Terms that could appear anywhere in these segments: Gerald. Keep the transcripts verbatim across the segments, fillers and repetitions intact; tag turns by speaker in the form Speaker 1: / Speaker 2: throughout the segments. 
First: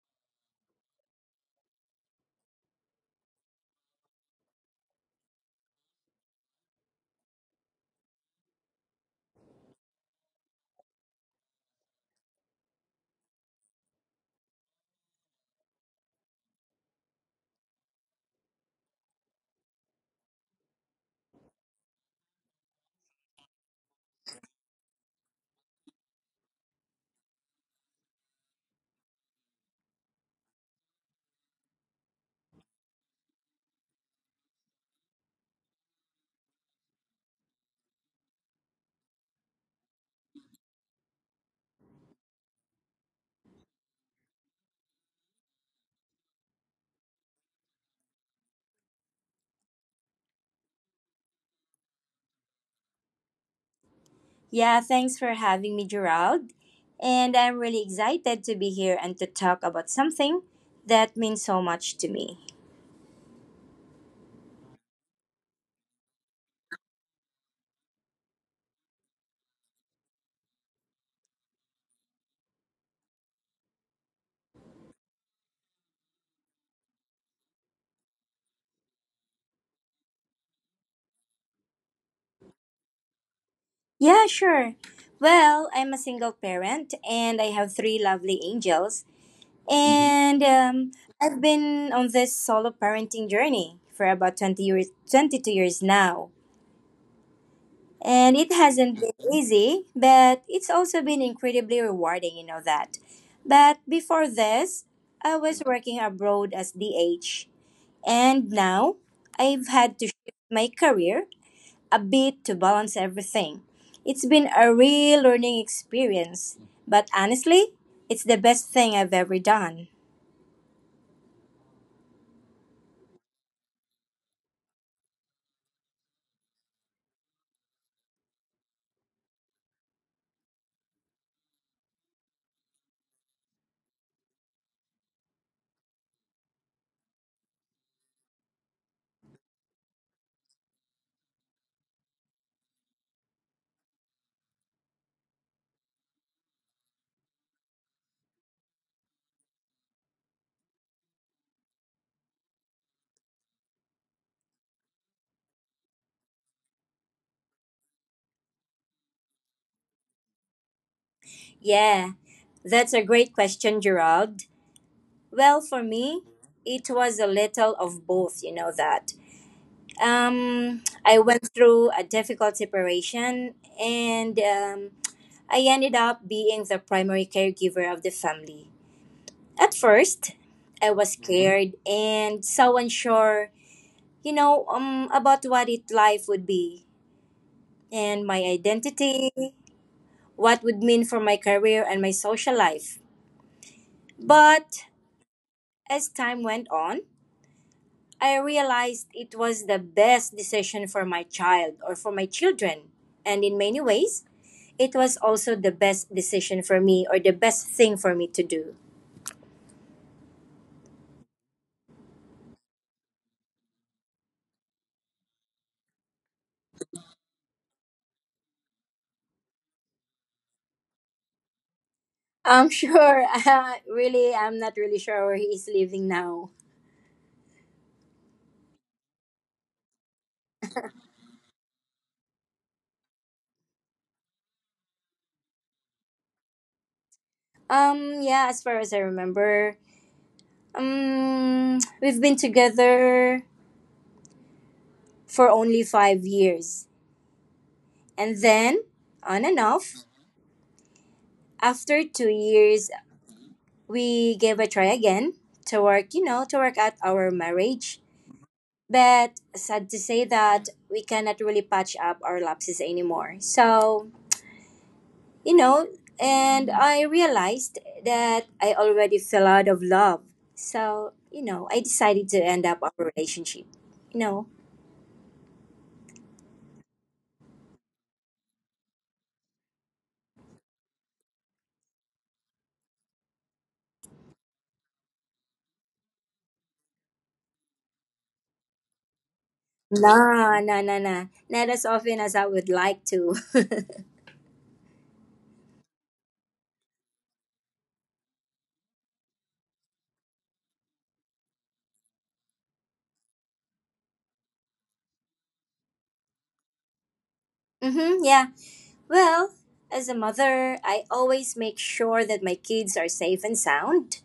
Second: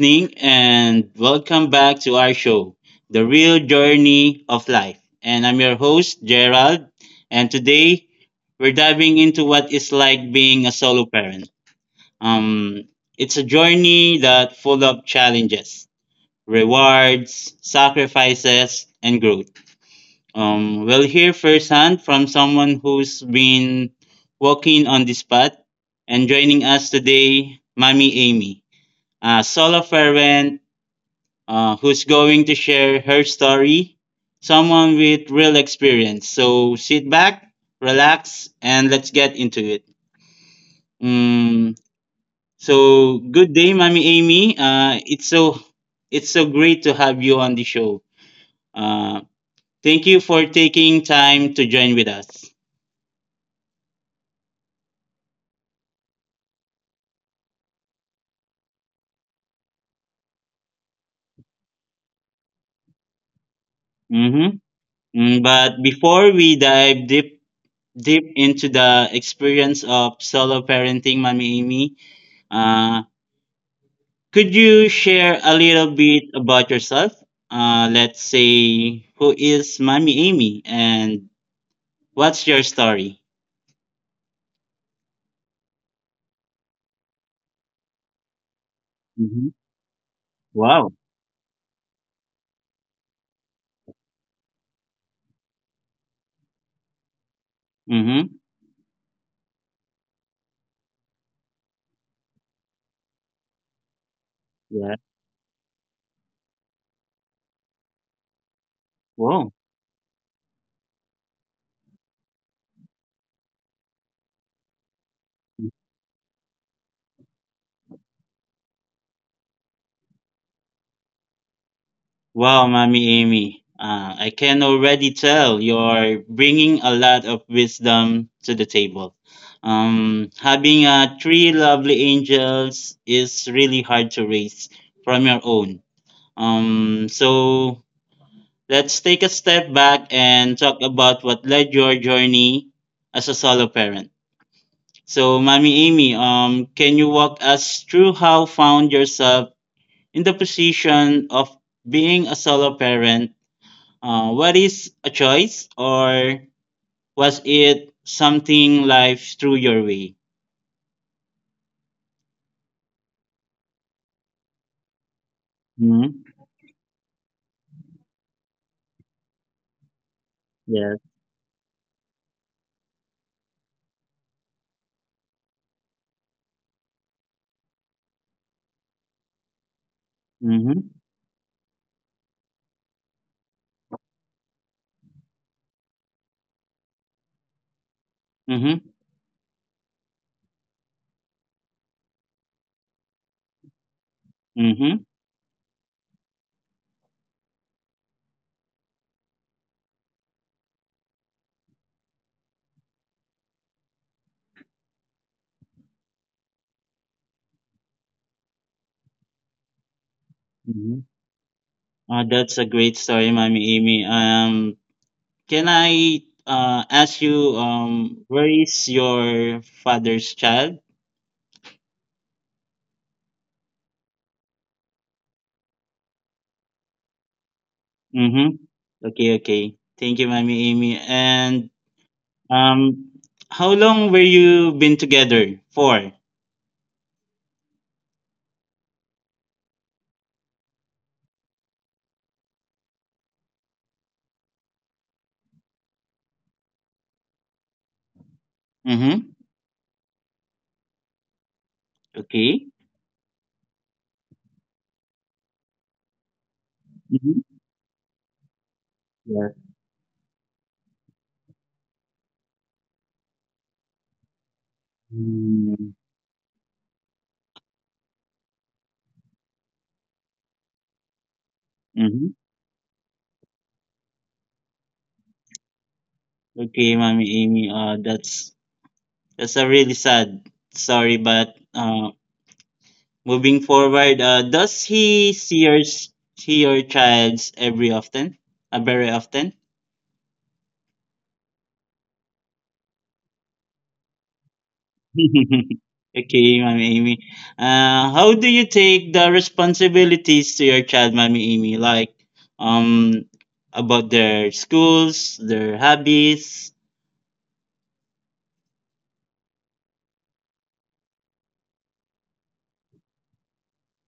Speaker 1: evening, and welcome back to our show, The Real Journey of Life. And I'm your host, Gerald. And today, we're diving into what it's like being a solo parent. Um, it's a journey that full of challenges, rewards, sacrifices, and growth. Um, we'll hear firsthand from someone who's been walking on this path. And joining us today, Mommy Amy a solo parent uh, who's going to share her story, someone with real experience. So sit back, relax, and let's get into it. Mm, so good day, Mommy Amy. Uh, it's so it's so great to have you on the show. Uh, Thank you for taking time to join with us.
Speaker 2: Yeah, thanks for having me, Gerald. And I'm really excited to be here and to talk about something that means so much to me.
Speaker 1: Mm-hmm. Mm, but before we dive deep deep into the experience of solo parenting, Mommy Amy, uh, could you share a little bit about yourself? Uh, let's say, who is Mommy Amy and what's your story?
Speaker 2: Yeah, sure. Well, I'm a single parent and I have three lovely angels.
Speaker 1: Hmm.
Speaker 2: And um,
Speaker 1: Wow.
Speaker 2: I've been on this solo parenting journey for about twenty years, twenty-two years now. And it
Speaker 1: Mm-hmm.
Speaker 2: hasn't been easy, but it's also been incredibly rewarding, you know that. But before this,
Speaker 1: Yeah.
Speaker 2: I was working abroad as D H, and now I've
Speaker 1: Wow.
Speaker 2: had to shift my career a bit to balance everything. It's been a real learning experience, but honestly, it's the best thing I've ever done.
Speaker 1: Wow, Mommy Amy. Uh, I can already tell you're bringing a lot of wisdom to the table. Um, having uh, three lovely angels is really hard to raise from your own. Um, so let's take a step back and talk about what led your journey as a solo parent. So, Mommy Amy, um, can you walk us through how found yourself in the position of being a solo parent? Uh, what is a choice, or was it something life threw your way?
Speaker 2: Yeah, that's a great question, Gerald. Well, for
Speaker 1: Mm-hmm.
Speaker 2: me, it was a little of both, you know that. Um,
Speaker 1: Yes.
Speaker 2: I went through a difficult separation and um, I ended up being the primary caregiver of the family. At first, I
Speaker 1: Mm-hmm.
Speaker 2: was scared and so unsure, you know, um, about what it life would be and my
Speaker 1: Mm-hmm.
Speaker 2: identity, what would mean for my career and my social life. But
Speaker 1: Mm-hmm.
Speaker 2: as time went on, I realized it was the best decision for my child or for my children. And in many ways, it was also the best decision for me or the best thing for me to do.
Speaker 1: Mm-hmm. Uh, that's a great story, Mommy Amy. Um, Can I uh, ask you um, where is your father's child?
Speaker 2: I'm sure, uh, really, I'm not really sure where he is living now.
Speaker 1: Mm-hmm. Okay, okay. Thank you, Mommy Amy. And um, how long were you been together for?
Speaker 2: Um, yeah, as far as I remember, um, we've been together for only five years. And then, on and
Speaker 1: Mm-hmm.
Speaker 2: off, after two years,
Speaker 1: Okay.
Speaker 2: we gave a try again to work, you know, to work out our
Speaker 1: Mm-hmm.
Speaker 2: marriage. But sad to
Speaker 1: Yes.
Speaker 2: say that we cannot really patch up our lapses anymore. So, you know,
Speaker 1: Mm-hmm.
Speaker 2: and I realized that I already fell out of love. So, you know, I decided to end up
Speaker 1: Mm-hmm.
Speaker 2: our relationship. You know,
Speaker 1: Okay, Mommy Amy. Uh, that's that's a really sad story, but uh, moving forward, uh, does he see your s- see your childs every often? Uh, very often?
Speaker 2: nah, nah, nah, nah. Not as often as I would like to.
Speaker 1: Okay, Mommy Amy. Uh, how do you take the responsibilities to your child, Mommy Amy? Like, um, about their schools, their hobbies.
Speaker 2: Mm-hmm, yeah. Well, as a mother, I always make sure that my kids are safe and sound.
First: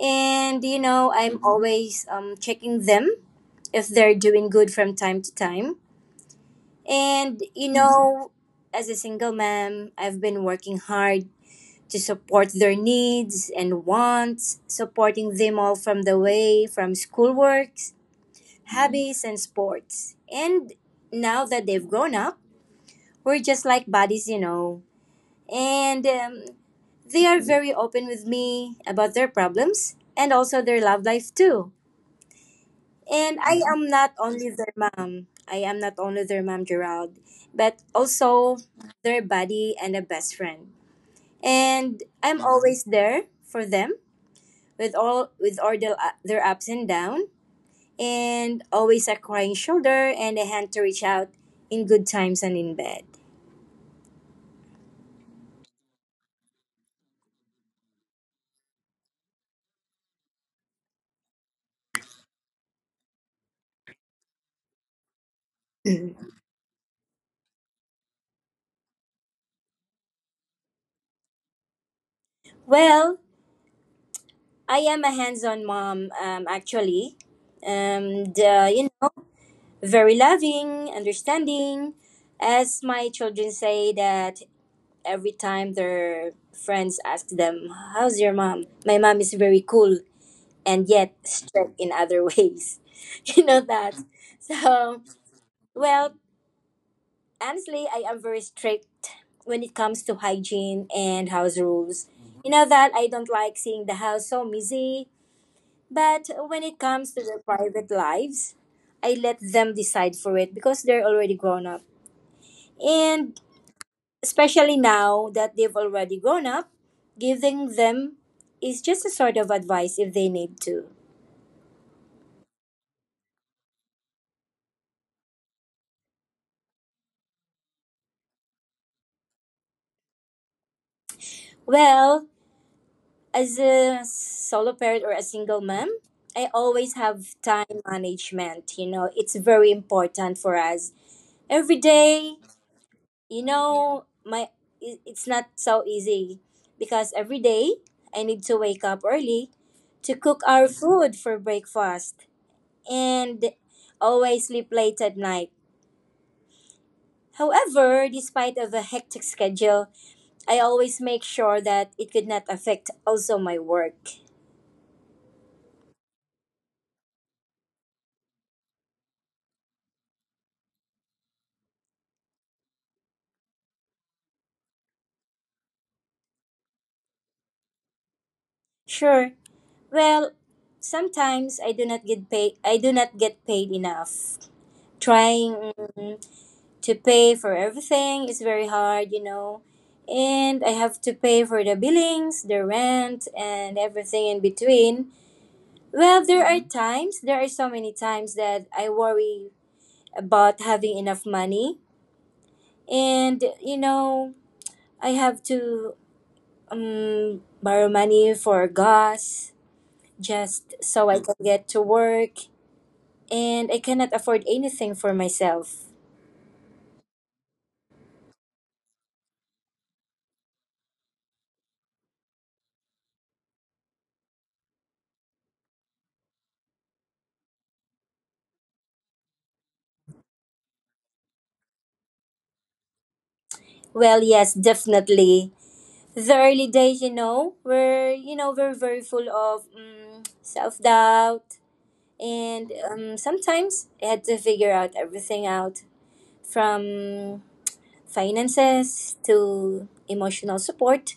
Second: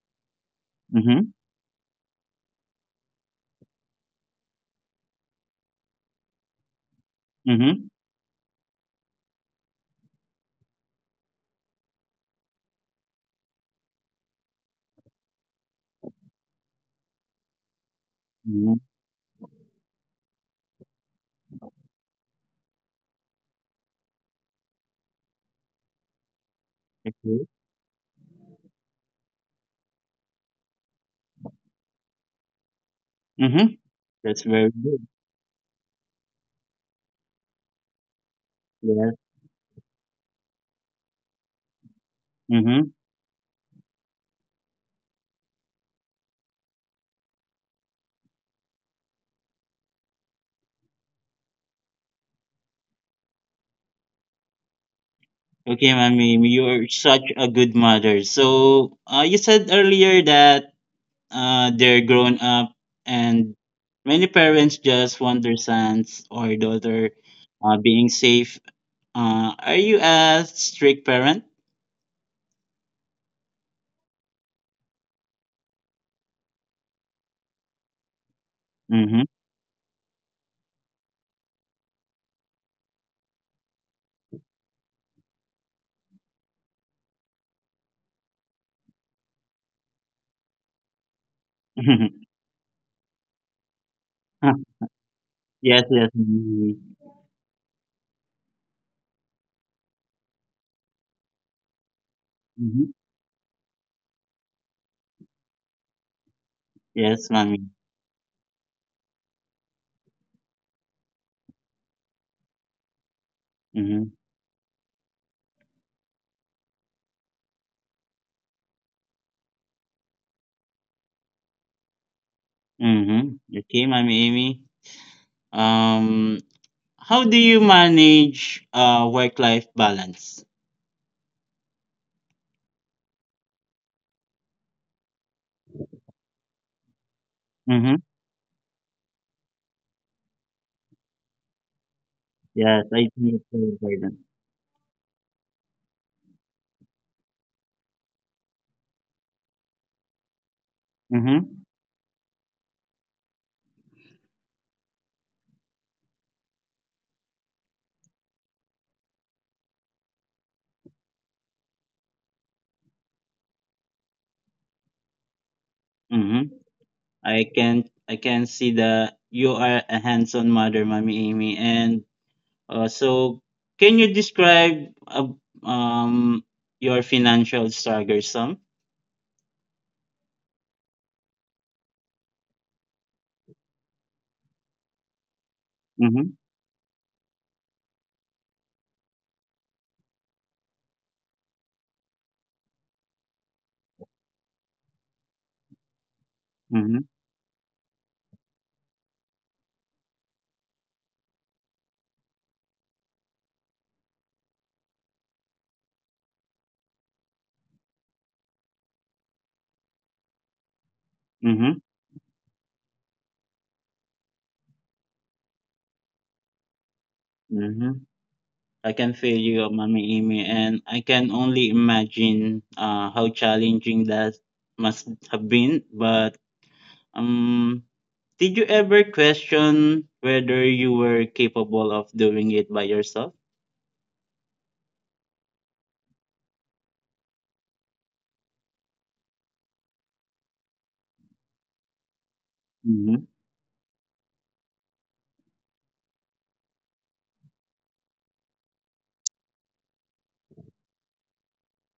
Speaker 2: And, you know,
Speaker 1: Mm-hmm.
Speaker 2: I'm Mhm. always um, checking them if they're doing good from time to time. And, you Mhm.
Speaker 1: Mm-hmm.
Speaker 2: know, as a single mom, I've been working hard to support their needs and wants, supporting them all from the way, from schoolwork
Speaker 1: Mm-hmm.
Speaker 2: habits and sports. And now that they've grown up, we're just like buddies, you know. And um,
Speaker 1: Okay.
Speaker 2: They are very open with me about their problems and also their love life too. And
Speaker 1: Mm-hmm.
Speaker 2: I am not
Speaker 1: That's very
Speaker 2: only their
Speaker 1: good.
Speaker 2: mom. I am not only their mom, Gerald, but also
Speaker 1: Yeah.
Speaker 2: their buddy and a best friend. And I'm
Speaker 1: Mm-hmm.
Speaker 2: always there for them with all with all the, uh, their ups and downs and always a crying shoulder and a hand to reach out in good times and in bad.
Speaker 1: Okay, Mommy Amy, you're such a good mother. So, uh, you said earlier that uh, they're grown up and many parents just want their sons or daughter uh, being safe. Uh, are you a strict parent?
Speaker 2: Well, I am a hands-on mom, um, actually, and uh,
Speaker 1: Mm-hmm.
Speaker 2: you know, very loving, understanding. As my children say that every time their friends ask them, "How's your mom?" My mom is very cool and yet strict in other ways. You know that. So,
Speaker 1: Yes, yes.
Speaker 2: well,
Speaker 1: Mm-hmm.
Speaker 2: honestly, I am very strict when it comes to hygiene and house rules. You know that I don't like seeing the house so messy, but when
Speaker 1: Yes,
Speaker 2: it
Speaker 1: mommy.
Speaker 2: comes to their private lives, I let them decide for it because they're already grown up. And
Speaker 1: Mm-hmm.
Speaker 2: especially now that they've already grown up, giving them is just a sort of advice if they need to.
Speaker 1: Mm-hmm. Okay, mommy Amy. Um, how do you manage uh work-life balance?
Speaker 2: Well, as a solo parent or a single mom, I always
Speaker 1: Mm-hmm.
Speaker 2: have time management. You know, it's very important for us every
Speaker 1: Yes, I
Speaker 2: day.
Speaker 1: think it's very important.
Speaker 2: You know, my i- it's not so easy because every day I need to wake up early to cook our
Speaker 1: Mm-hmm.
Speaker 2: food for breakfast and always sleep late at night. However, despite of a hectic schedule, I always make sure that it could not affect also my work.
Speaker 1: Mm-hmm. I can I can see that you are a hands-on mother, mommy Amy. And Uh, so, can you describe uh, um, your financial struggle some?
Speaker 2: Sure. Well, sometimes I do not get paid. I do not get paid enough.
Speaker 1: Mm-hmm,
Speaker 2: Trying to pay for everything is very hard, you know. And I have to pay for the billings, the rent, and everything in between.
Speaker 1: mm-hmm,
Speaker 2: Well, there are hmm times, there are so many times that I worry about having enough money. And, you know, I have to um, borrow money for gas just
Speaker 1: mm-hmm,
Speaker 2: so I can get to work and I cannot afford anything for myself.
Speaker 1: mm-hmm. I can feel you, uh, Mami Amy, and I can only imagine uh, how challenging that must have been. But um, did you ever question whether you were capable of doing it by yourself?
Speaker 2: Well, yes, definitely. The early days, you know, were you know were very full of um, self doubt,
Speaker 1: Mm-hmm,
Speaker 2: and um, sometimes I had to figure out everything out from finances to emotional support.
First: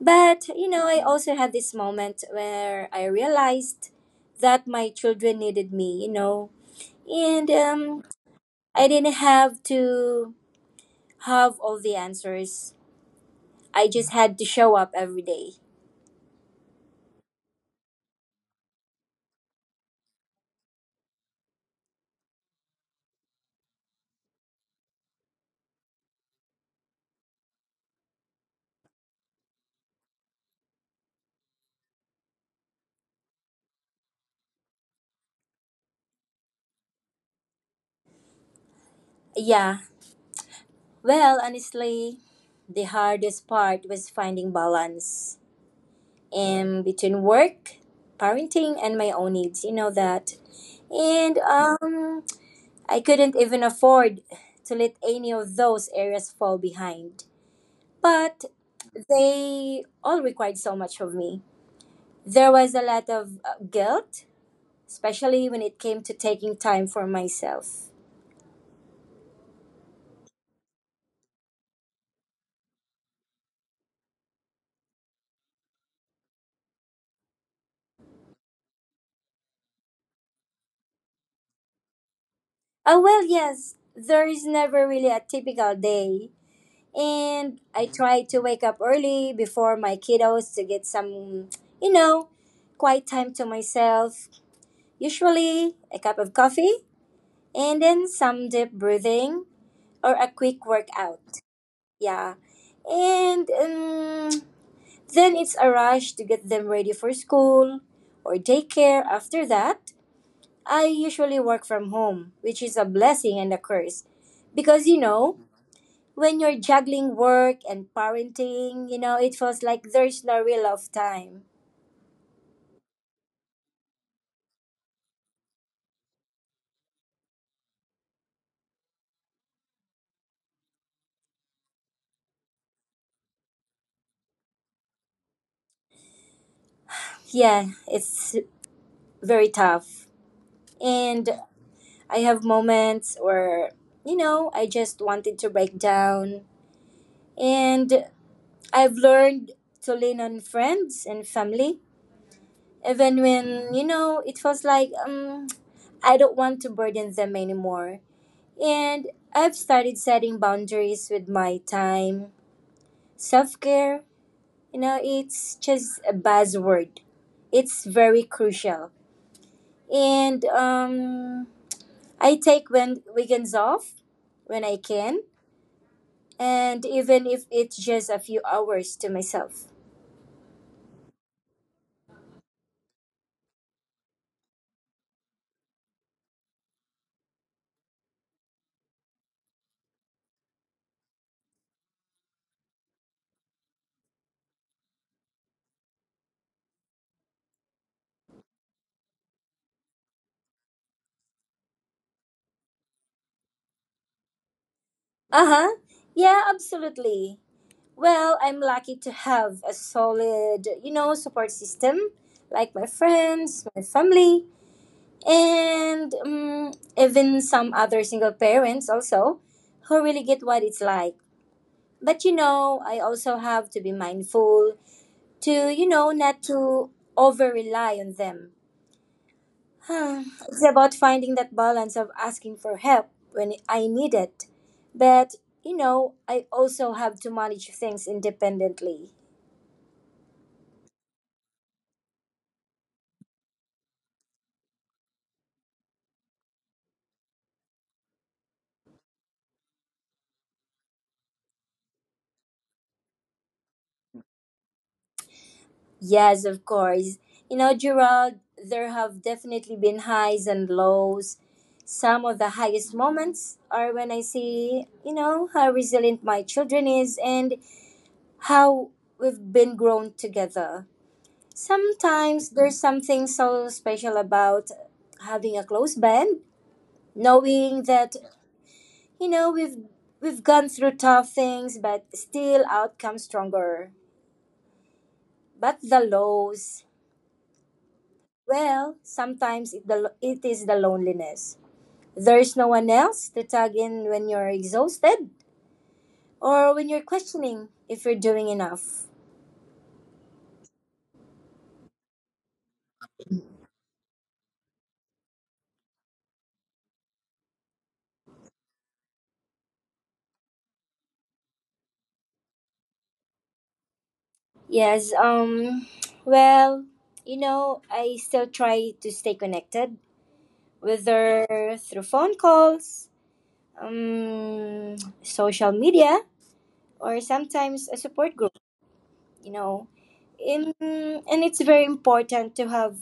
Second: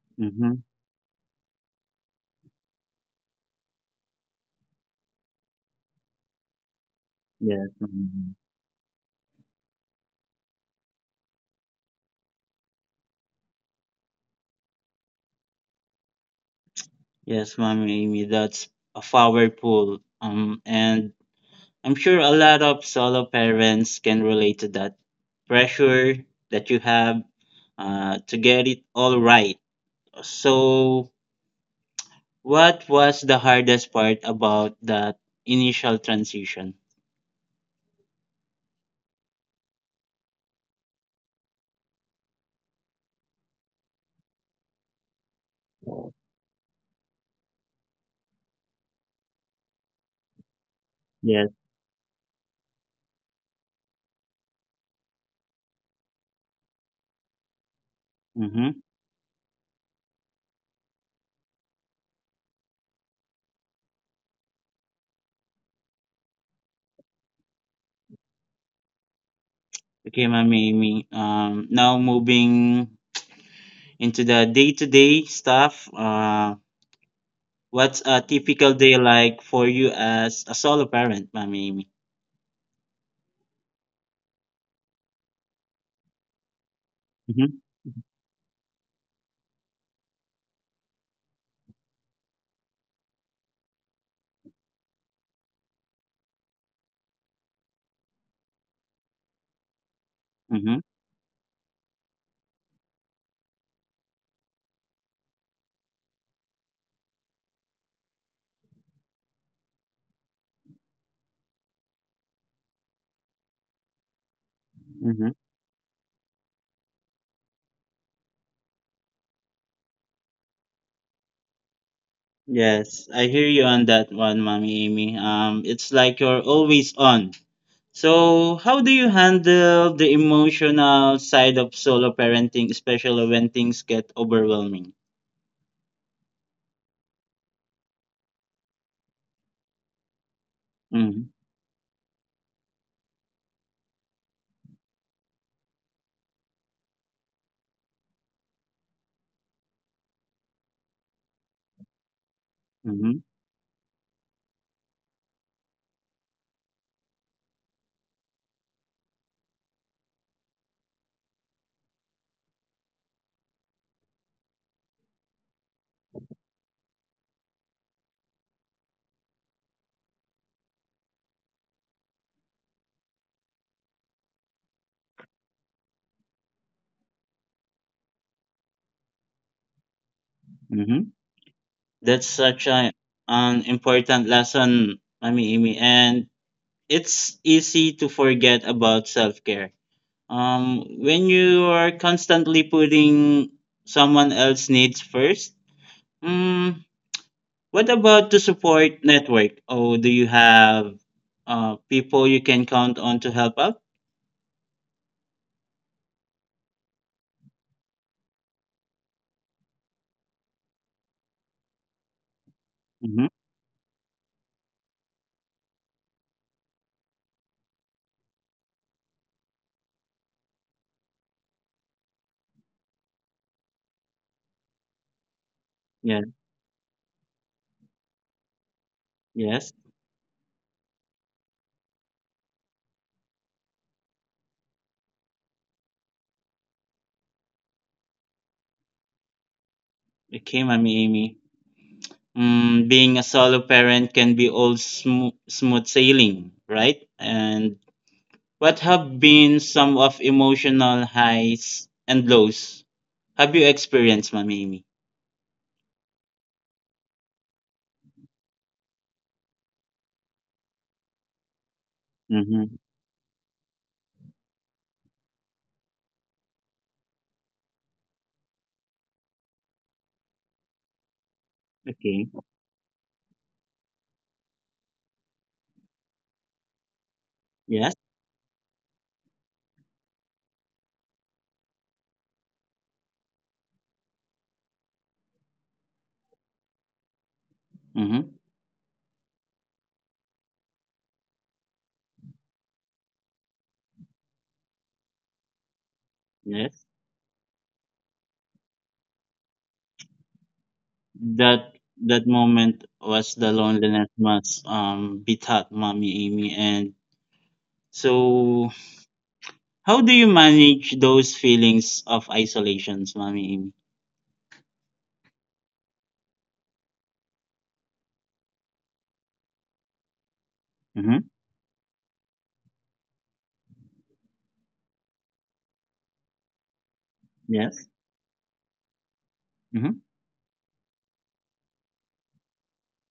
Speaker 2: But
Speaker 1: mm-hmm.
Speaker 2: you know, I also had this moment where I realized that my children needed me. You know, and
Speaker 1: Yes, Mami.
Speaker 2: um,
Speaker 1: Amy.
Speaker 2: I didn't have to have all the answers. I just had to show up every day.
Speaker 1: Yes, Mami Amy, that's a powerful um, and I'm sure a lot of solo parents can relate to that pressure that you have uh, to get it all right. So, what was the hardest part about that initial transition?
Speaker 2: Yeah. Well, honestly, the hardest part was finding balance in between work, parenting, and my own needs. You know that. And
Speaker 1: Yes.
Speaker 2: um, I couldn't even afford to let any of those areas fall behind. But
Speaker 1: Mm-hmm.
Speaker 2: they all required so much of me. There was a lot of uh, guilt, especially when it came to taking time for myself.
Speaker 1: Okay, Ma'am Amy. Um, now moving into the day-to-day stuff. Uh, what's a typical day like for you as a solo parent, Ma'am Amy?
Speaker 2: Oh, well, yes. There is never really a typical day. And
Speaker 1: Mm-hmm.
Speaker 2: I try to wake up early before my kiddos to get some, you know, quiet time to myself. Usually a cup of coffee and then some deep breathing or a quick
Speaker 1: Mm-hmm.
Speaker 2: workout. Yeah. And um, Then it's a rush to get them ready for school or daycare. After that, I usually work from home, which is a blessing and a curse because you know when you're juggling work and parenting, you know, it feels like there's no real of time.
Speaker 1: Yes, I hear you on that one, Mommy Amy. Um, it's like you're always on. So, how do you handle the emotional side of solo parenting, especially when things get overwhelming?
Speaker 2: Yeah, it's very tough. And
Speaker 1: Mm-hmm.
Speaker 2: I have moments where, you know, I just wanted to break down. And I've learned to lean on friends and family, even
Speaker 1: Mm-hmm.
Speaker 2: when, you know, it feels like um, I don't want to burden them anymore. And I've started setting boundaries with my time, self care, you know it's just a buzzword, it's very crucial, and um I take when weekends off when I can, and even if it's just a few hours to myself.
Speaker 1: Mm-hmm. That's such a, an important lesson, Mommy Amy, and it's easy to forget about self care. Um, when you are constantly putting someone else's needs first, mm, what about the support network? Oh, do you have uh, people you can count on to help out?
Speaker 2: Uh-huh, yeah, absolutely. Well, I'm lucky to have a solid, you know, support system, like my
Speaker 1: Mm-hmm.
Speaker 2: friends, my family, and um, even some other single parents also who really get what it's like. But you know, I also have to be mindful to, you know, not
Speaker 1: Yeah.
Speaker 2: to over rely on them.
Speaker 1: Yes.
Speaker 2: Huh, it's about finding that balance of asking for help when I need it, but you know, I also have to manage things independently.
Speaker 1: Okay, Mommy Amy. Mm, being a solo parent can be all sm- smooth sailing, right? And what have been some of emotional highs and lows? Have you experienced, Mommy Amy?
Speaker 2: Yes, of course. You know, Gerald, there have definitely been highs and lows. Some of the
Speaker 1: Mm-hmm.
Speaker 2: highest moments are when I see, you know, how resilient my children is and how we've been grown together.
Speaker 1: Okay.
Speaker 2: Sometimes there's something so special about having a close band, knowing
Speaker 1: Yes.
Speaker 2: that, you know, we've we've gone through tough things but still out come stronger. But the lows,
Speaker 1: Mm-hmm.
Speaker 2: well, sometimes it, the, it is the loneliness. There's no one else to tug in when you're exhausted or
Speaker 1: Yes.
Speaker 2: when you're questioning if you're doing enough.
Speaker 1: That that moment was the loneliness must um be taught, Mommy Amy. And so, how do you manage those feelings of isolations, Mommy Amy?
Speaker 2: Yes, um well, you know, I still try to stay connected, whether
Speaker 1: Mm-hmm.
Speaker 2: through phone calls, um social media, or sometimes
Speaker 1: Yes.
Speaker 2: a support group, you know.
Speaker 1: Mm-hmm.
Speaker 2: In, and it's very important to have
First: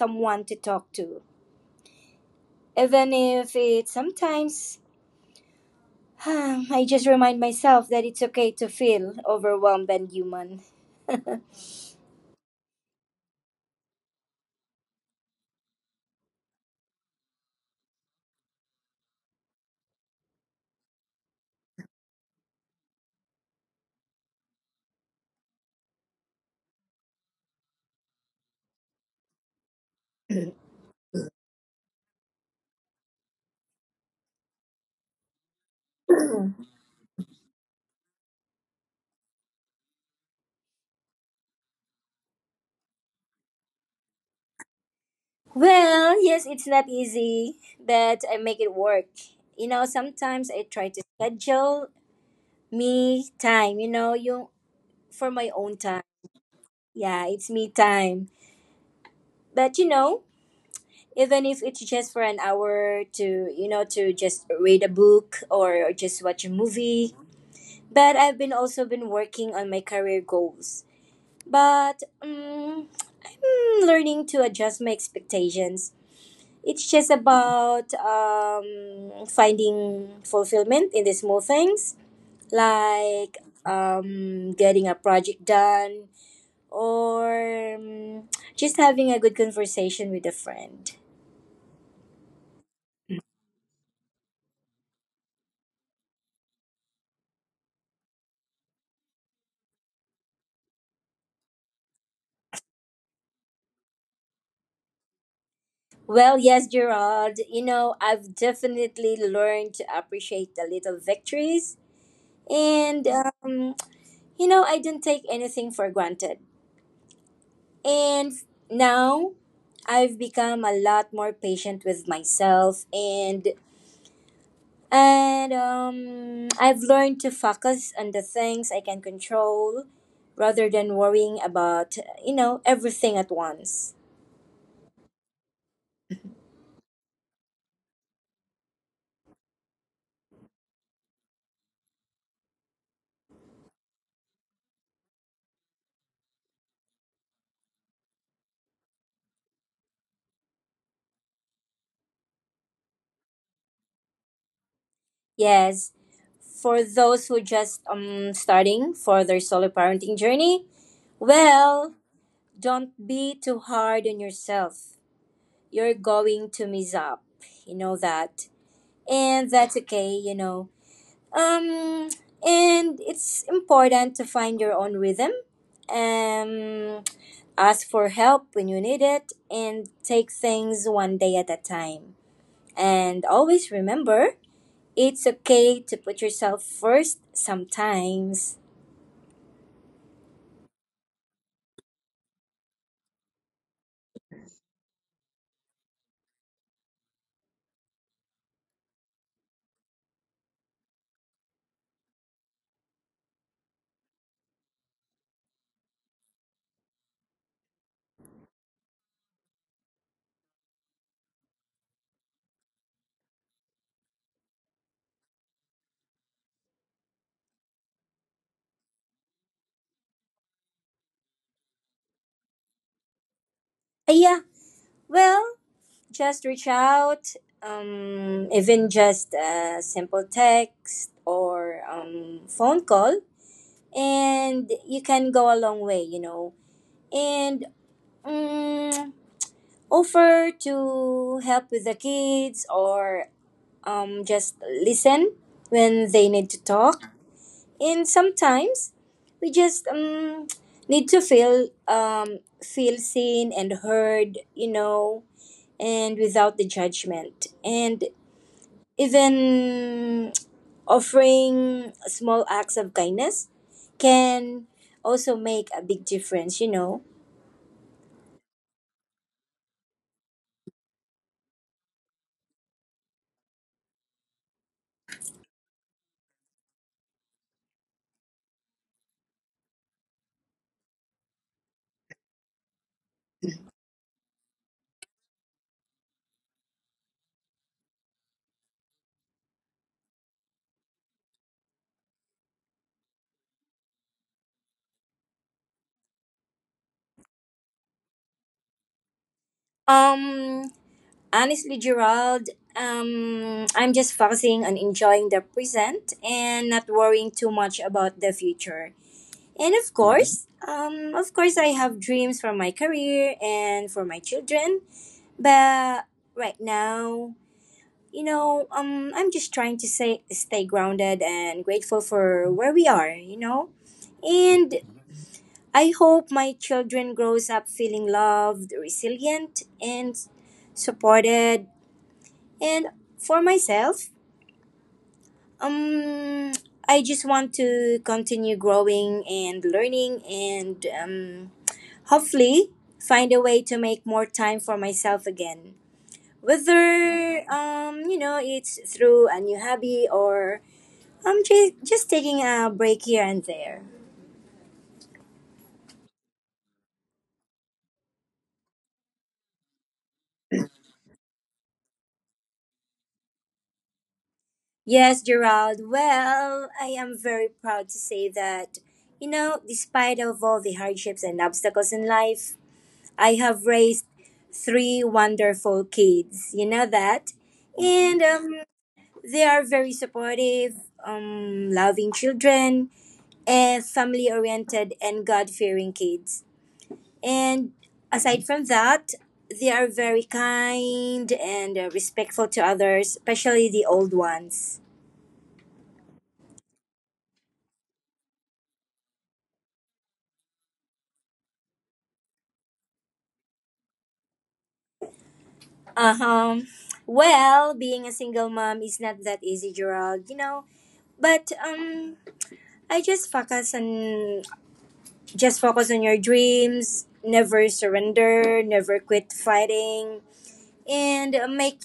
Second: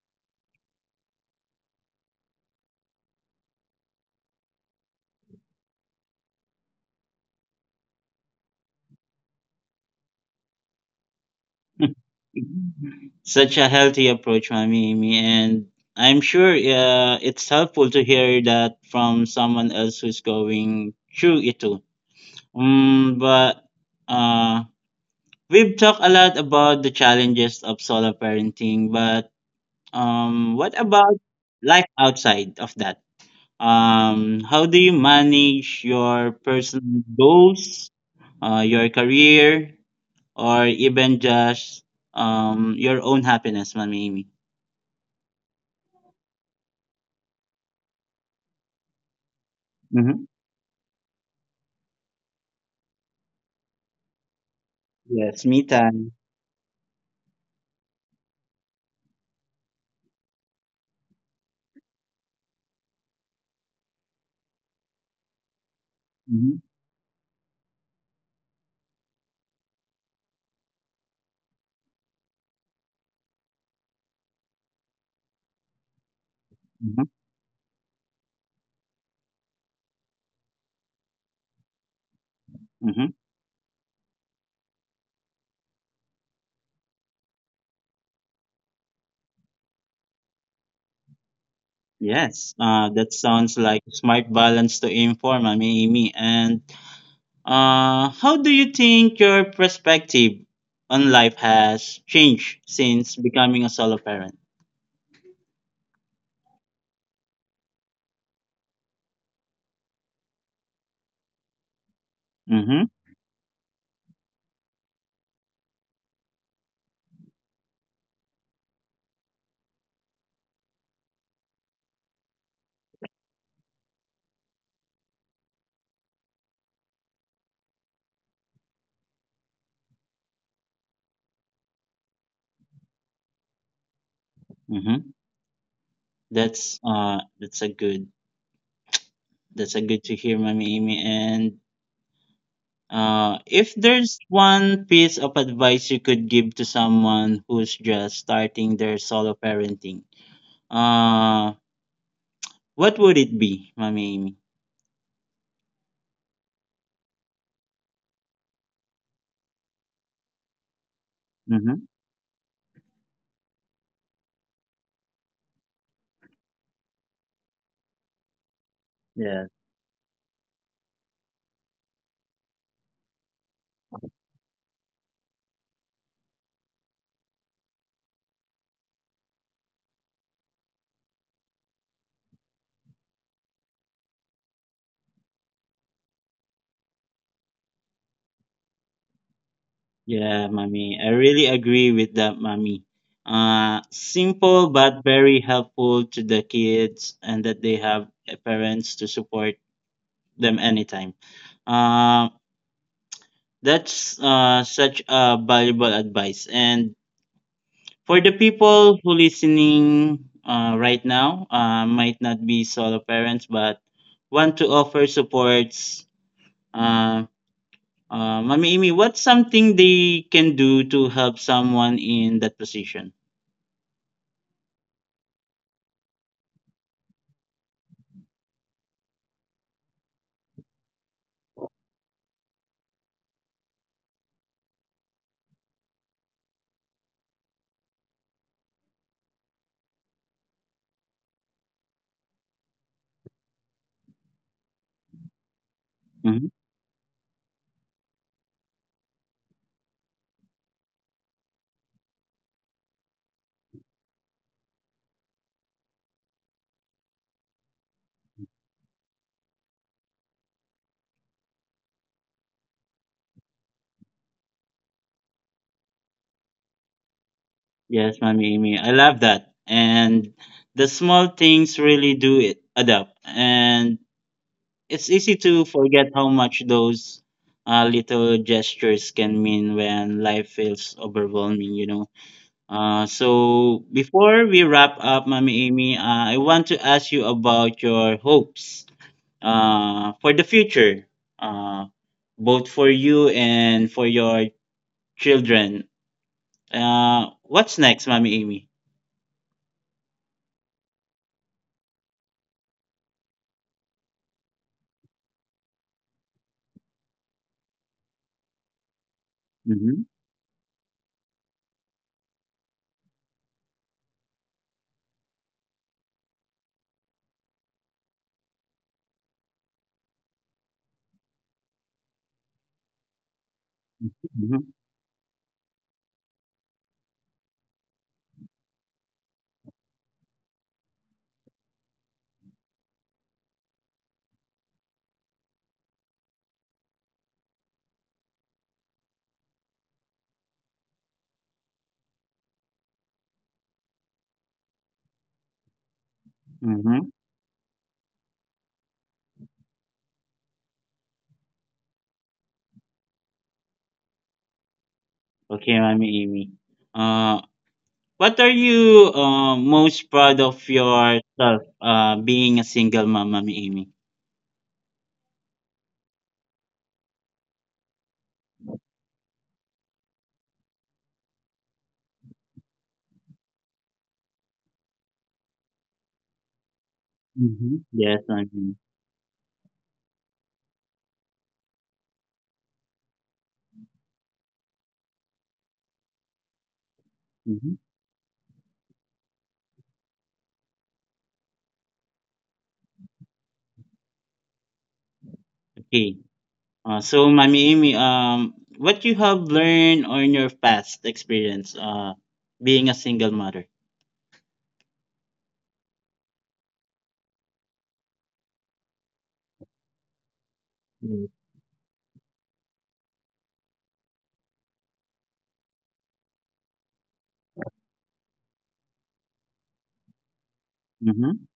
Speaker 2: someone to talk to. Even if it sometimes I just remind myself that it's okay to feel overwhelmed and human.
Speaker 1: Such a healthy approach, Mommy Amy, and I'm sure uh, it's helpful to hear that from someone else who's going through it too. Um, but uh, we've talked a lot about the challenges of solo parenting, but Um, what about life outside of that? Um, how do you manage your personal goals, uh, your career, or even just um, your own happiness, Mami Amy?
Speaker 2: Well, yes, it's not easy, but I make it work. You know,
Speaker 1: Mm-hmm.
Speaker 2: sometimes I try to schedule me time, you know, you for my
Speaker 1: Yes, me
Speaker 2: own time.
Speaker 1: time.
Speaker 2: Yeah, it's me time. But you know, even if it's just for an hour to, you know, to just read a book, or, or just watch a
Speaker 1: Mm-hmm.
Speaker 2: movie. But I've been also been working on my career goals. But um, Learning to adjust my expectations. It's just
Speaker 1: Mm-hmm.
Speaker 2: about um, finding fulfillment in the small things,
Speaker 1: Mm-hmm.
Speaker 2: like um, getting a project done or um, just having a good conversation with a friend.
Speaker 1: Yes, uh, that sounds like a smart balance to aim for, Mami Amy. And uh, how do you think your perspective on life has changed since becoming a solo parent?
Speaker 2: Well, yes, Gerald, you know, I've definitely learned to appreciate the little victories.
Speaker 1: Mm-hmm.
Speaker 2: And, um, you know, I don't take anything for granted. And now I've become a lot more patient with myself, and And um, I've learned to focus on the things I can control rather than worrying about, you know, everything at once.
Speaker 1: Mm-hmm. That's uh that's a good that's a good to hear, Mommy Amy. And uh if there's one piece of advice you could give to someone who's just starting their solo parenting, uh what would it be, Mommy Amy?
Speaker 2: Yes, for those who just um starting for their solo parenting journey,
Speaker 1: Mm-hmm.
Speaker 2: well, don't be too hard on yourself. You're going to mess up. You know that. And
Speaker 1: Yeah.
Speaker 2: that's okay, you know. Um and it's important to find your own rhythm. Um Ask for help when you need it, and take things one day at a time. And always remember, it's okay to put yourself first sometimes.
Speaker 1: Yeah, Mommy. I really agree with that, Mommy. Uh simple but very helpful to the kids and that they have uh, parents to support them anytime. Um That's uh, such a valuable advice. And for the people who listening uh, right now, uh, might not be solo parents, but want to offer supports. Uh, uh, Mami Imi, what's something they can do to help someone in that position?
Speaker 2: Uh, yeah, well, just reach out. Um, even just a simple text or um, phone call, and you can go a long way, you know. And um, Offer to help with the kids, or um, just listen when they need to
Speaker 1: Mhm.
Speaker 2: talk. And sometimes we just um, need to feel um, feel seen and heard, you know, and without the judgment. And even offering small acts of kindness can also make a big difference, you know.
Speaker 1: Yes, Mami Imi, I love that. And the small things really do it. Adapt and it's easy to forget how much those uh, little gestures can mean when life feels overwhelming, you know. Uh, so before we wrap up, Mommy Amy, uh, I want to ask you about your hopes uh, for the future, uh, both for you and for your children. Uh, what's next, Mommy Amy?
Speaker 2: Um, Honestly, Gerald, um, I'm just focusing on enjoying the present and not worrying too much about the future. And of hmm
Speaker 1: Mm-hmm,
Speaker 2: course, um, Of course, I have dreams for my career and for my children. But right now, you know, um, I'm just trying to say, stay grounded and grateful for where we are. You know,
Speaker 1: mm-hmm,
Speaker 2: and I hope my children grows up feeling loved, resilient, and supported. And for myself, um, I just want to continue growing and learning, and um, hopefully find a way to make more time for myself again.
Speaker 1: mm-hmm.
Speaker 2: Whether, um, you know, it's through a new hobby, or I'm just, just taking a break here and there.
Speaker 1: Okay, Mommy Amy. Uh, What are you uh, most proud of yourself uh, being a single mom, Mommy Amy?
Speaker 2: Yes, Gerald. Well, I am very proud to say that, you know, despite of all the hardships and obstacles in life, I have raised three wonderful kids. You know that,
Speaker 1: Mm-hmm.
Speaker 2: and
Speaker 1: Yes,
Speaker 2: um,
Speaker 1: Mommy.
Speaker 2: they are very supportive, um, loving children, and family-oriented and God-fearing kids. And
Speaker 1: Mm-hmm.
Speaker 2: aside from that, they are very kind and uh, respectful to others, especially the old ones.
Speaker 1: Okay. Uh, so, Mommy Amy, um, what you have learned on your past experience uh, being a single mother?
Speaker 2: Uh huh. Well, being a single mom is not that easy, Gerald. You know, but um, I just focus on just focus on your dreams, never surrender, never quit fighting, and
Speaker 1: Mm-hmm.
Speaker 2: make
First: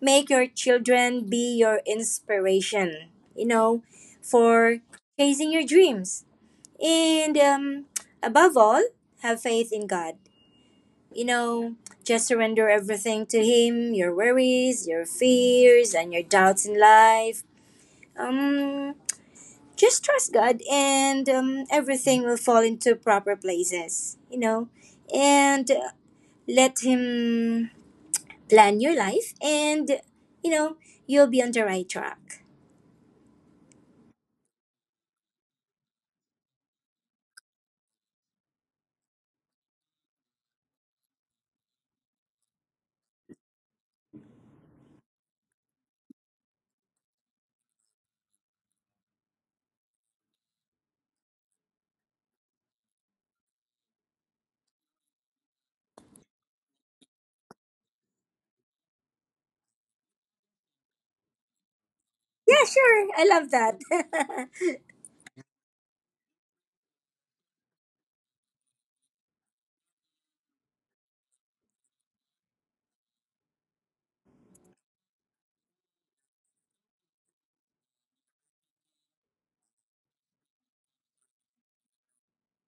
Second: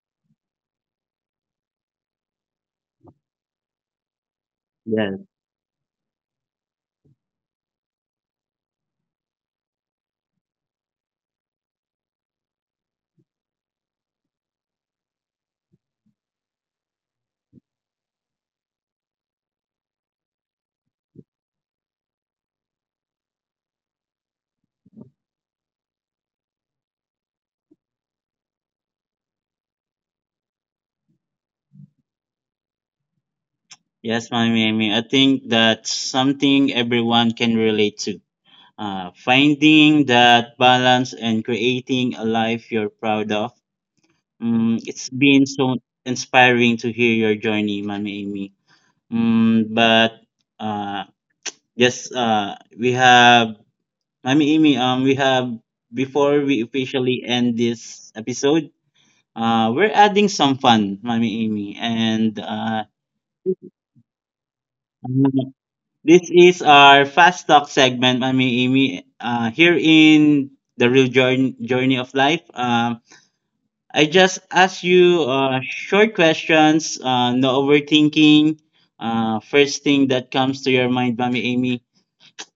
Speaker 2: make your children be your inspiration, you know, for
Speaker 1: Yes.
Speaker 2: chasing your dreams, and um, above all, have faith in God. You know, just surrender everything to Him, your worries, your fears, and your doubts in life. um just trust God, and um, everything will fall into proper places, you know, and uh, let Him plan your life, and, you know, you'll be on the right track.
Speaker 1: Yes, Mommy Amy. I think that's something everyone can relate to. Uh, finding that balance and creating a life you're proud of. Mm, it's been so inspiring to hear your journey, Mami Amy. Mm, but uh, yes, uh, we have Mami Amy. Um, we have Before we officially end this episode, uh, we're adding some fun, Mami Amy, and
Speaker 2: Yeah,
Speaker 1: uh,
Speaker 2: sure. I love that.
Speaker 1: this is our fast talk segment, Mami Amy. Uh, here in the real journey journey of life. Um, I just ask you uh, short questions, uh, no overthinking. Uh, first thing that comes to your mind, Mommy Amy.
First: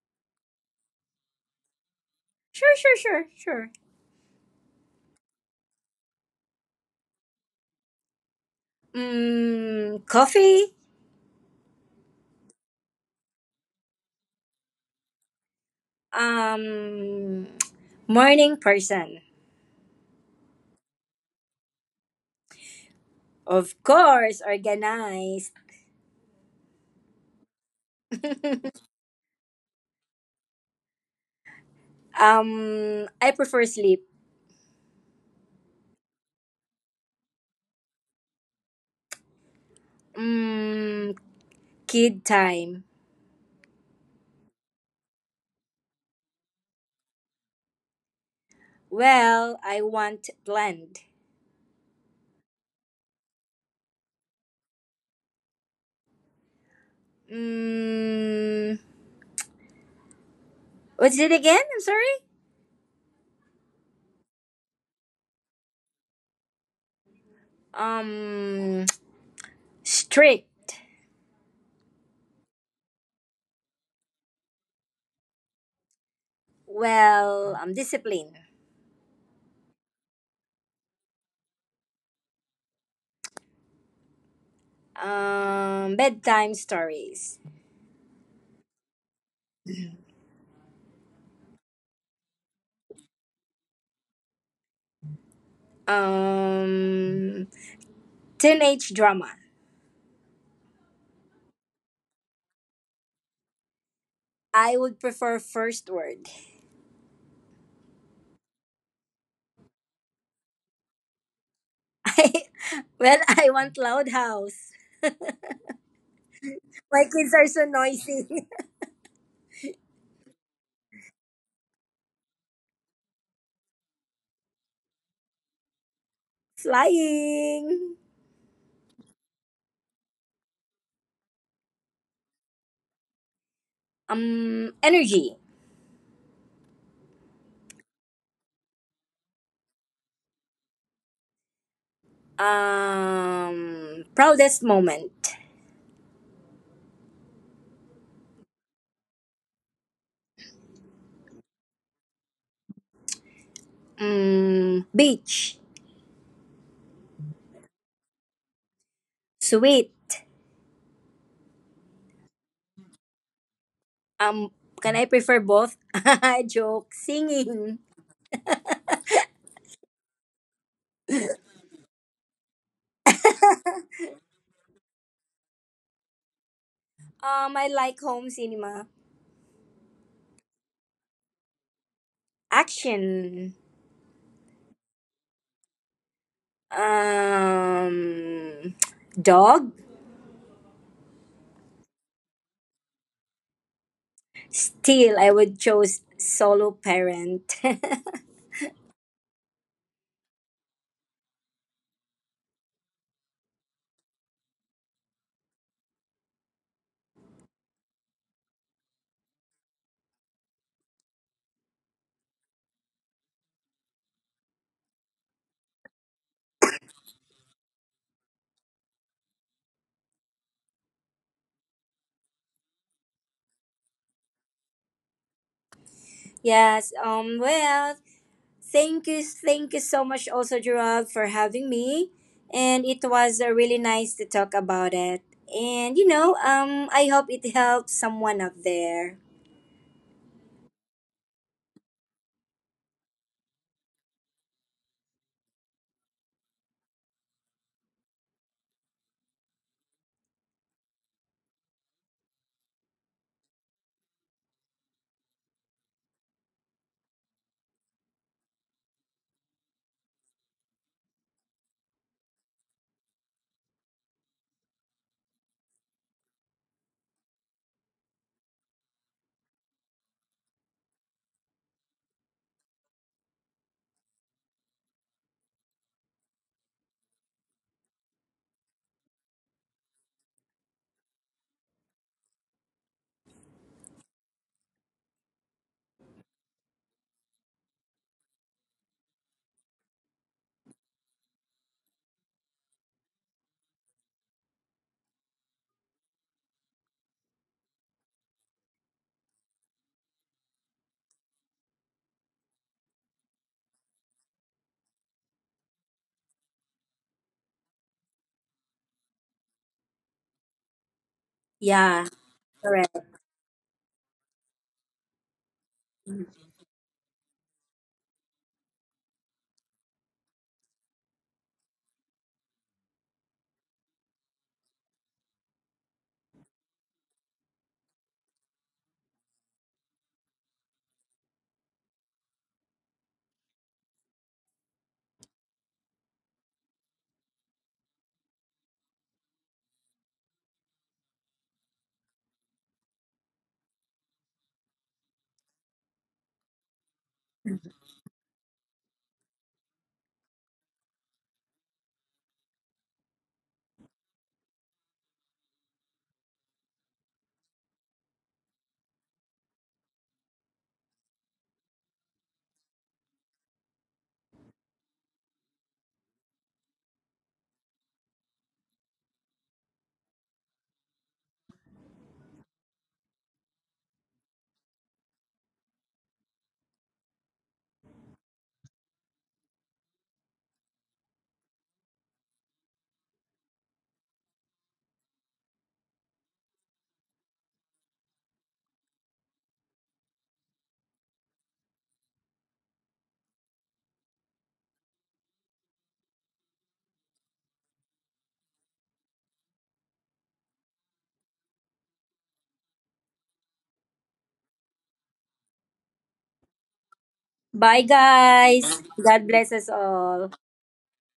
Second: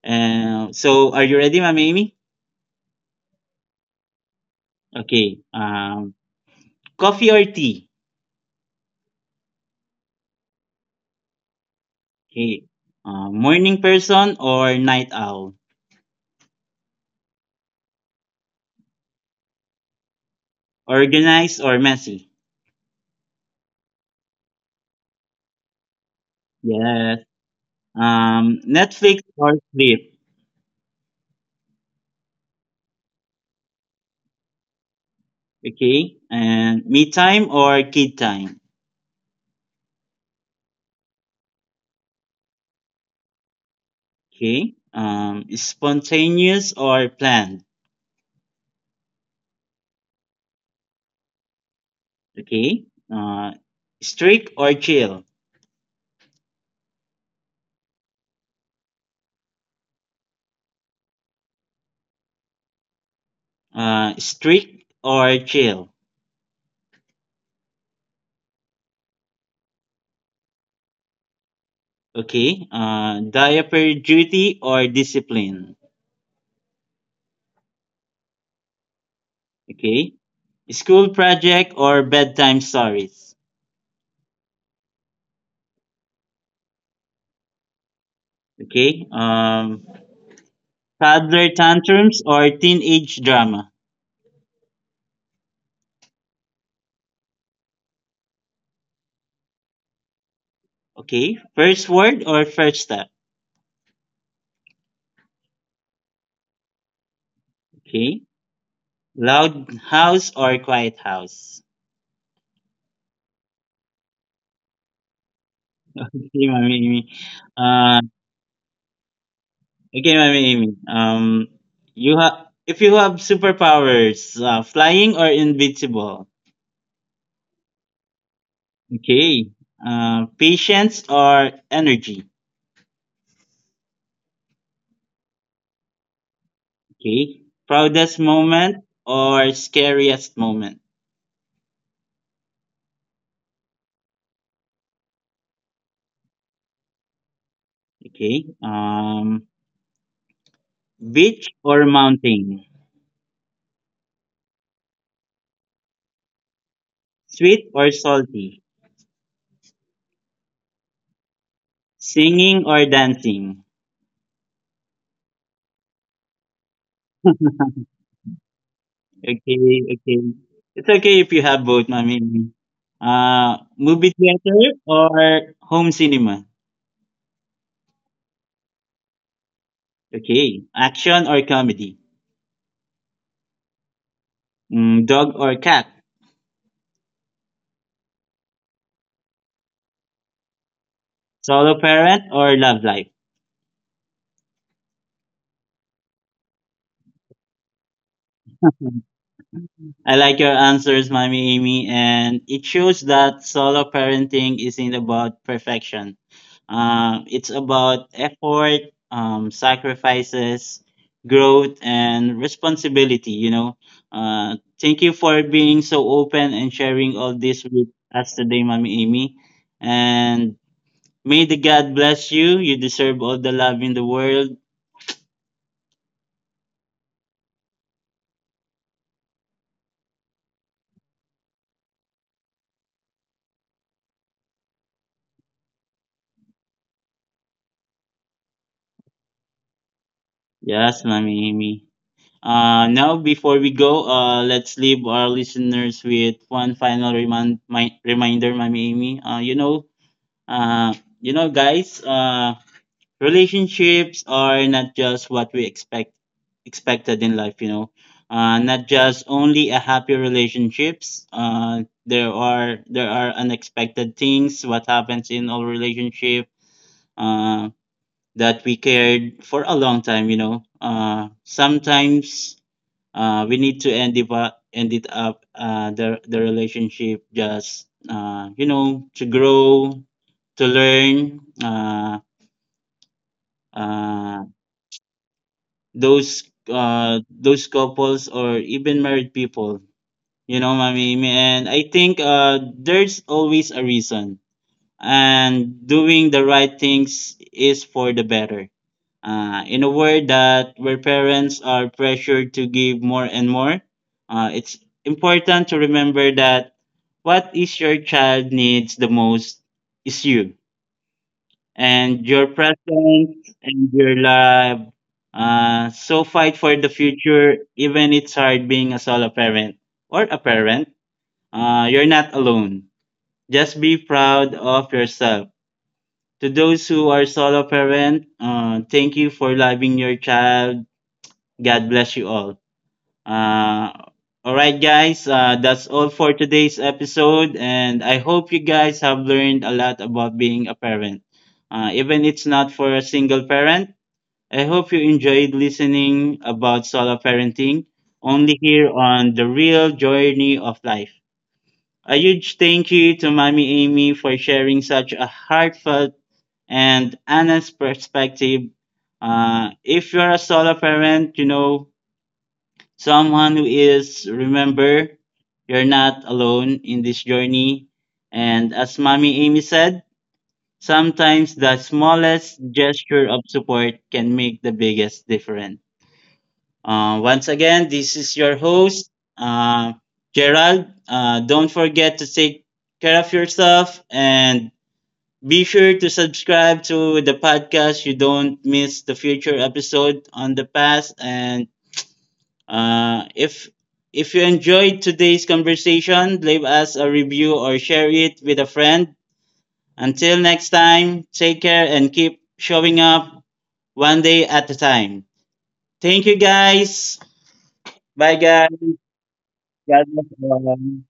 Speaker 1: Uh, so, are you ready, Mommy Amy?
Speaker 2: Sure, sure, sure, sure.
Speaker 1: Okay. Um, coffee or tea?
Speaker 2: Mm, coffee?
Speaker 1: Okay. Uh, morning person or night owl?
Speaker 2: Um, Morning person.
Speaker 1: Organized or messy?
Speaker 2: Of course, organized.
Speaker 1: Yes. Um, Netflix or sleep?
Speaker 2: Um, I prefer sleep.
Speaker 1: Okay. And me time or kid time?
Speaker 2: Mm, kid time.
Speaker 1: Okay. Um, spontaneous or planned?
Speaker 2: Well, I want blend.
Speaker 1: Okay. Uh, strict or chill.
Speaker 2: Mm, what's it again? I'm sorry.
Speaker 1: Uh, strict or chill.
Speaker 2: Um, Strict.
Speaker 1: Okay. Uh, diaper duty or discipline.
Speaker 2: Well, um, discipline.
Speaker 1: Okay. School project or bedtime stories.
Speaker 2: Um, bedtime stories.
Speaker 1: Okay. Um, toddler tantrums or teenage drama.
Speaker 2: Um, Teenage drama.
Speaker 1: Okay. First word or first step.
Speaker 2: I would prefer first word.
Speaker 1: Okay. Loud house or quiet house.
Speaker 2: I, well, I want loud house.
Speaker 1: Okay, Mami.
Speaker 2: My
Speaker 1: Mimi.
Speaker 2: kids are so
Speaker 1: Uh,
Speaker 2: noisy.
Speaker 1: Okay, Mami Amy. Um, you have If you have superpowers, uh, flying or invincible.
Speaker 2: Flying.
Speaker 1: Okay. Uh, patience or energy.
Speaker 2: Um, energy.
Speaker 1: Okay. Proudest moment or scariest moment.
Speaker 2: Um, proudest moment.
Speaker 1: Okay. Um, beach or mountain.
Speaker 2: Mm, beach,
Speaker 1: Sweet or salty.
Speaker 2: sweet.
Speaker 1: Singing or dancing.
Speaker 2: Um, can I prefer both? Joke. Singing.
Speaker 1: Okay. Okay. It's okay if you have both, Mami. Amy. Uh, movie theater or home cinema.
Speaker 2: Um, I like home cinema.
Speaker 1: Okay. Action or comedy?
Speaker 2: Action.
Speaker 1: Mm, dog or cat?
Speaker 2: Um, Dog.
Speaker 1: Solo parent or love life?
Speaker 2: Still, I would choose solo parent.
Speaker 1: I like your answers, Mommy Amy, and it shows that solo parenting isn't about perfection. Um, it's about effort, um, sacrifices, growth, and responsibility. You know, uh, thank you for being so open and sharing all this with us today, Mommy Amy. And may the God bless you. You deserve all the love in the world.
Speaker 2: Yes. Um. Well, thank you, thank you so much, also Gerald, for having me, and it was uh, really nice to talk about it. And you know, um, I hope it helps someone out there.
Speaker 1: Yes, Mami Amy. Uh, now, before we go, uh, let's leave our listeners with one final remind, mi- reminder, Mami Amy. Uh, you know, uh, you know, guys, uh, relationships are not just what we expect expected in life. You know, uh, not just only a happy relationships. Uh, there are there are unexpected things what happens in all relationship. Uh, that we cared for a long time, you know. Uh, sometimes uh, we need to end it up, end it up uh, the, the relationship just, uh, you know, to grow, to learn. Uh, uh, those uh, those couples or even married people, you know, mommy. And I think uh, there's always a reason, and doing the right things is for the better. Uh, in a world that where parents are pressured to give more and more, uh, it's important to remember that what is your child needs the most is you
Speaker 2: Yeah,
Speaker 1: and your
Speaker 2: correct.
Speaker 1: presence and your love. Uh, so fight for the future, even it's hard being a solo parent or a parent. Uh, you're not alone. Just be proud of yourself. To those who are solo parent, uh, thank you for loving your child. God bless you all. Uh, all right, guys, uh, that's all for today's episode, and I hope you guys have learned a lot about being a parent. Uh, even it's not for a single parent, I hope you enjoyed listening about solo parenting, only here on the real journey of life. A huge thank you to Mommy Amy for sharing such a heartfelt and honest perspective. Uh, if you're a solo parent, you know someone who is remember you're not alone in this journey, and as mommy amy said sometimes the smallest gesture of support can make the biggest difference. Uh, once again, this is your host, uh, Gerald. Uh, don't forget to take care of yourself and be sure to subscribe to the podcast you don't miss the future episode on the past. And uh, if if you enjoyed today's conversation, leave us a review or share it with a friend. Until next time, take care and keep showing up one day at a time. Thank you guys.
Speaker 2: Bye,
Speaker 1: Bye guys.
Speaker 2: guys. God bless us
Speaker 1: God
Speaker 2: all.
Speaker 1: bless everyone.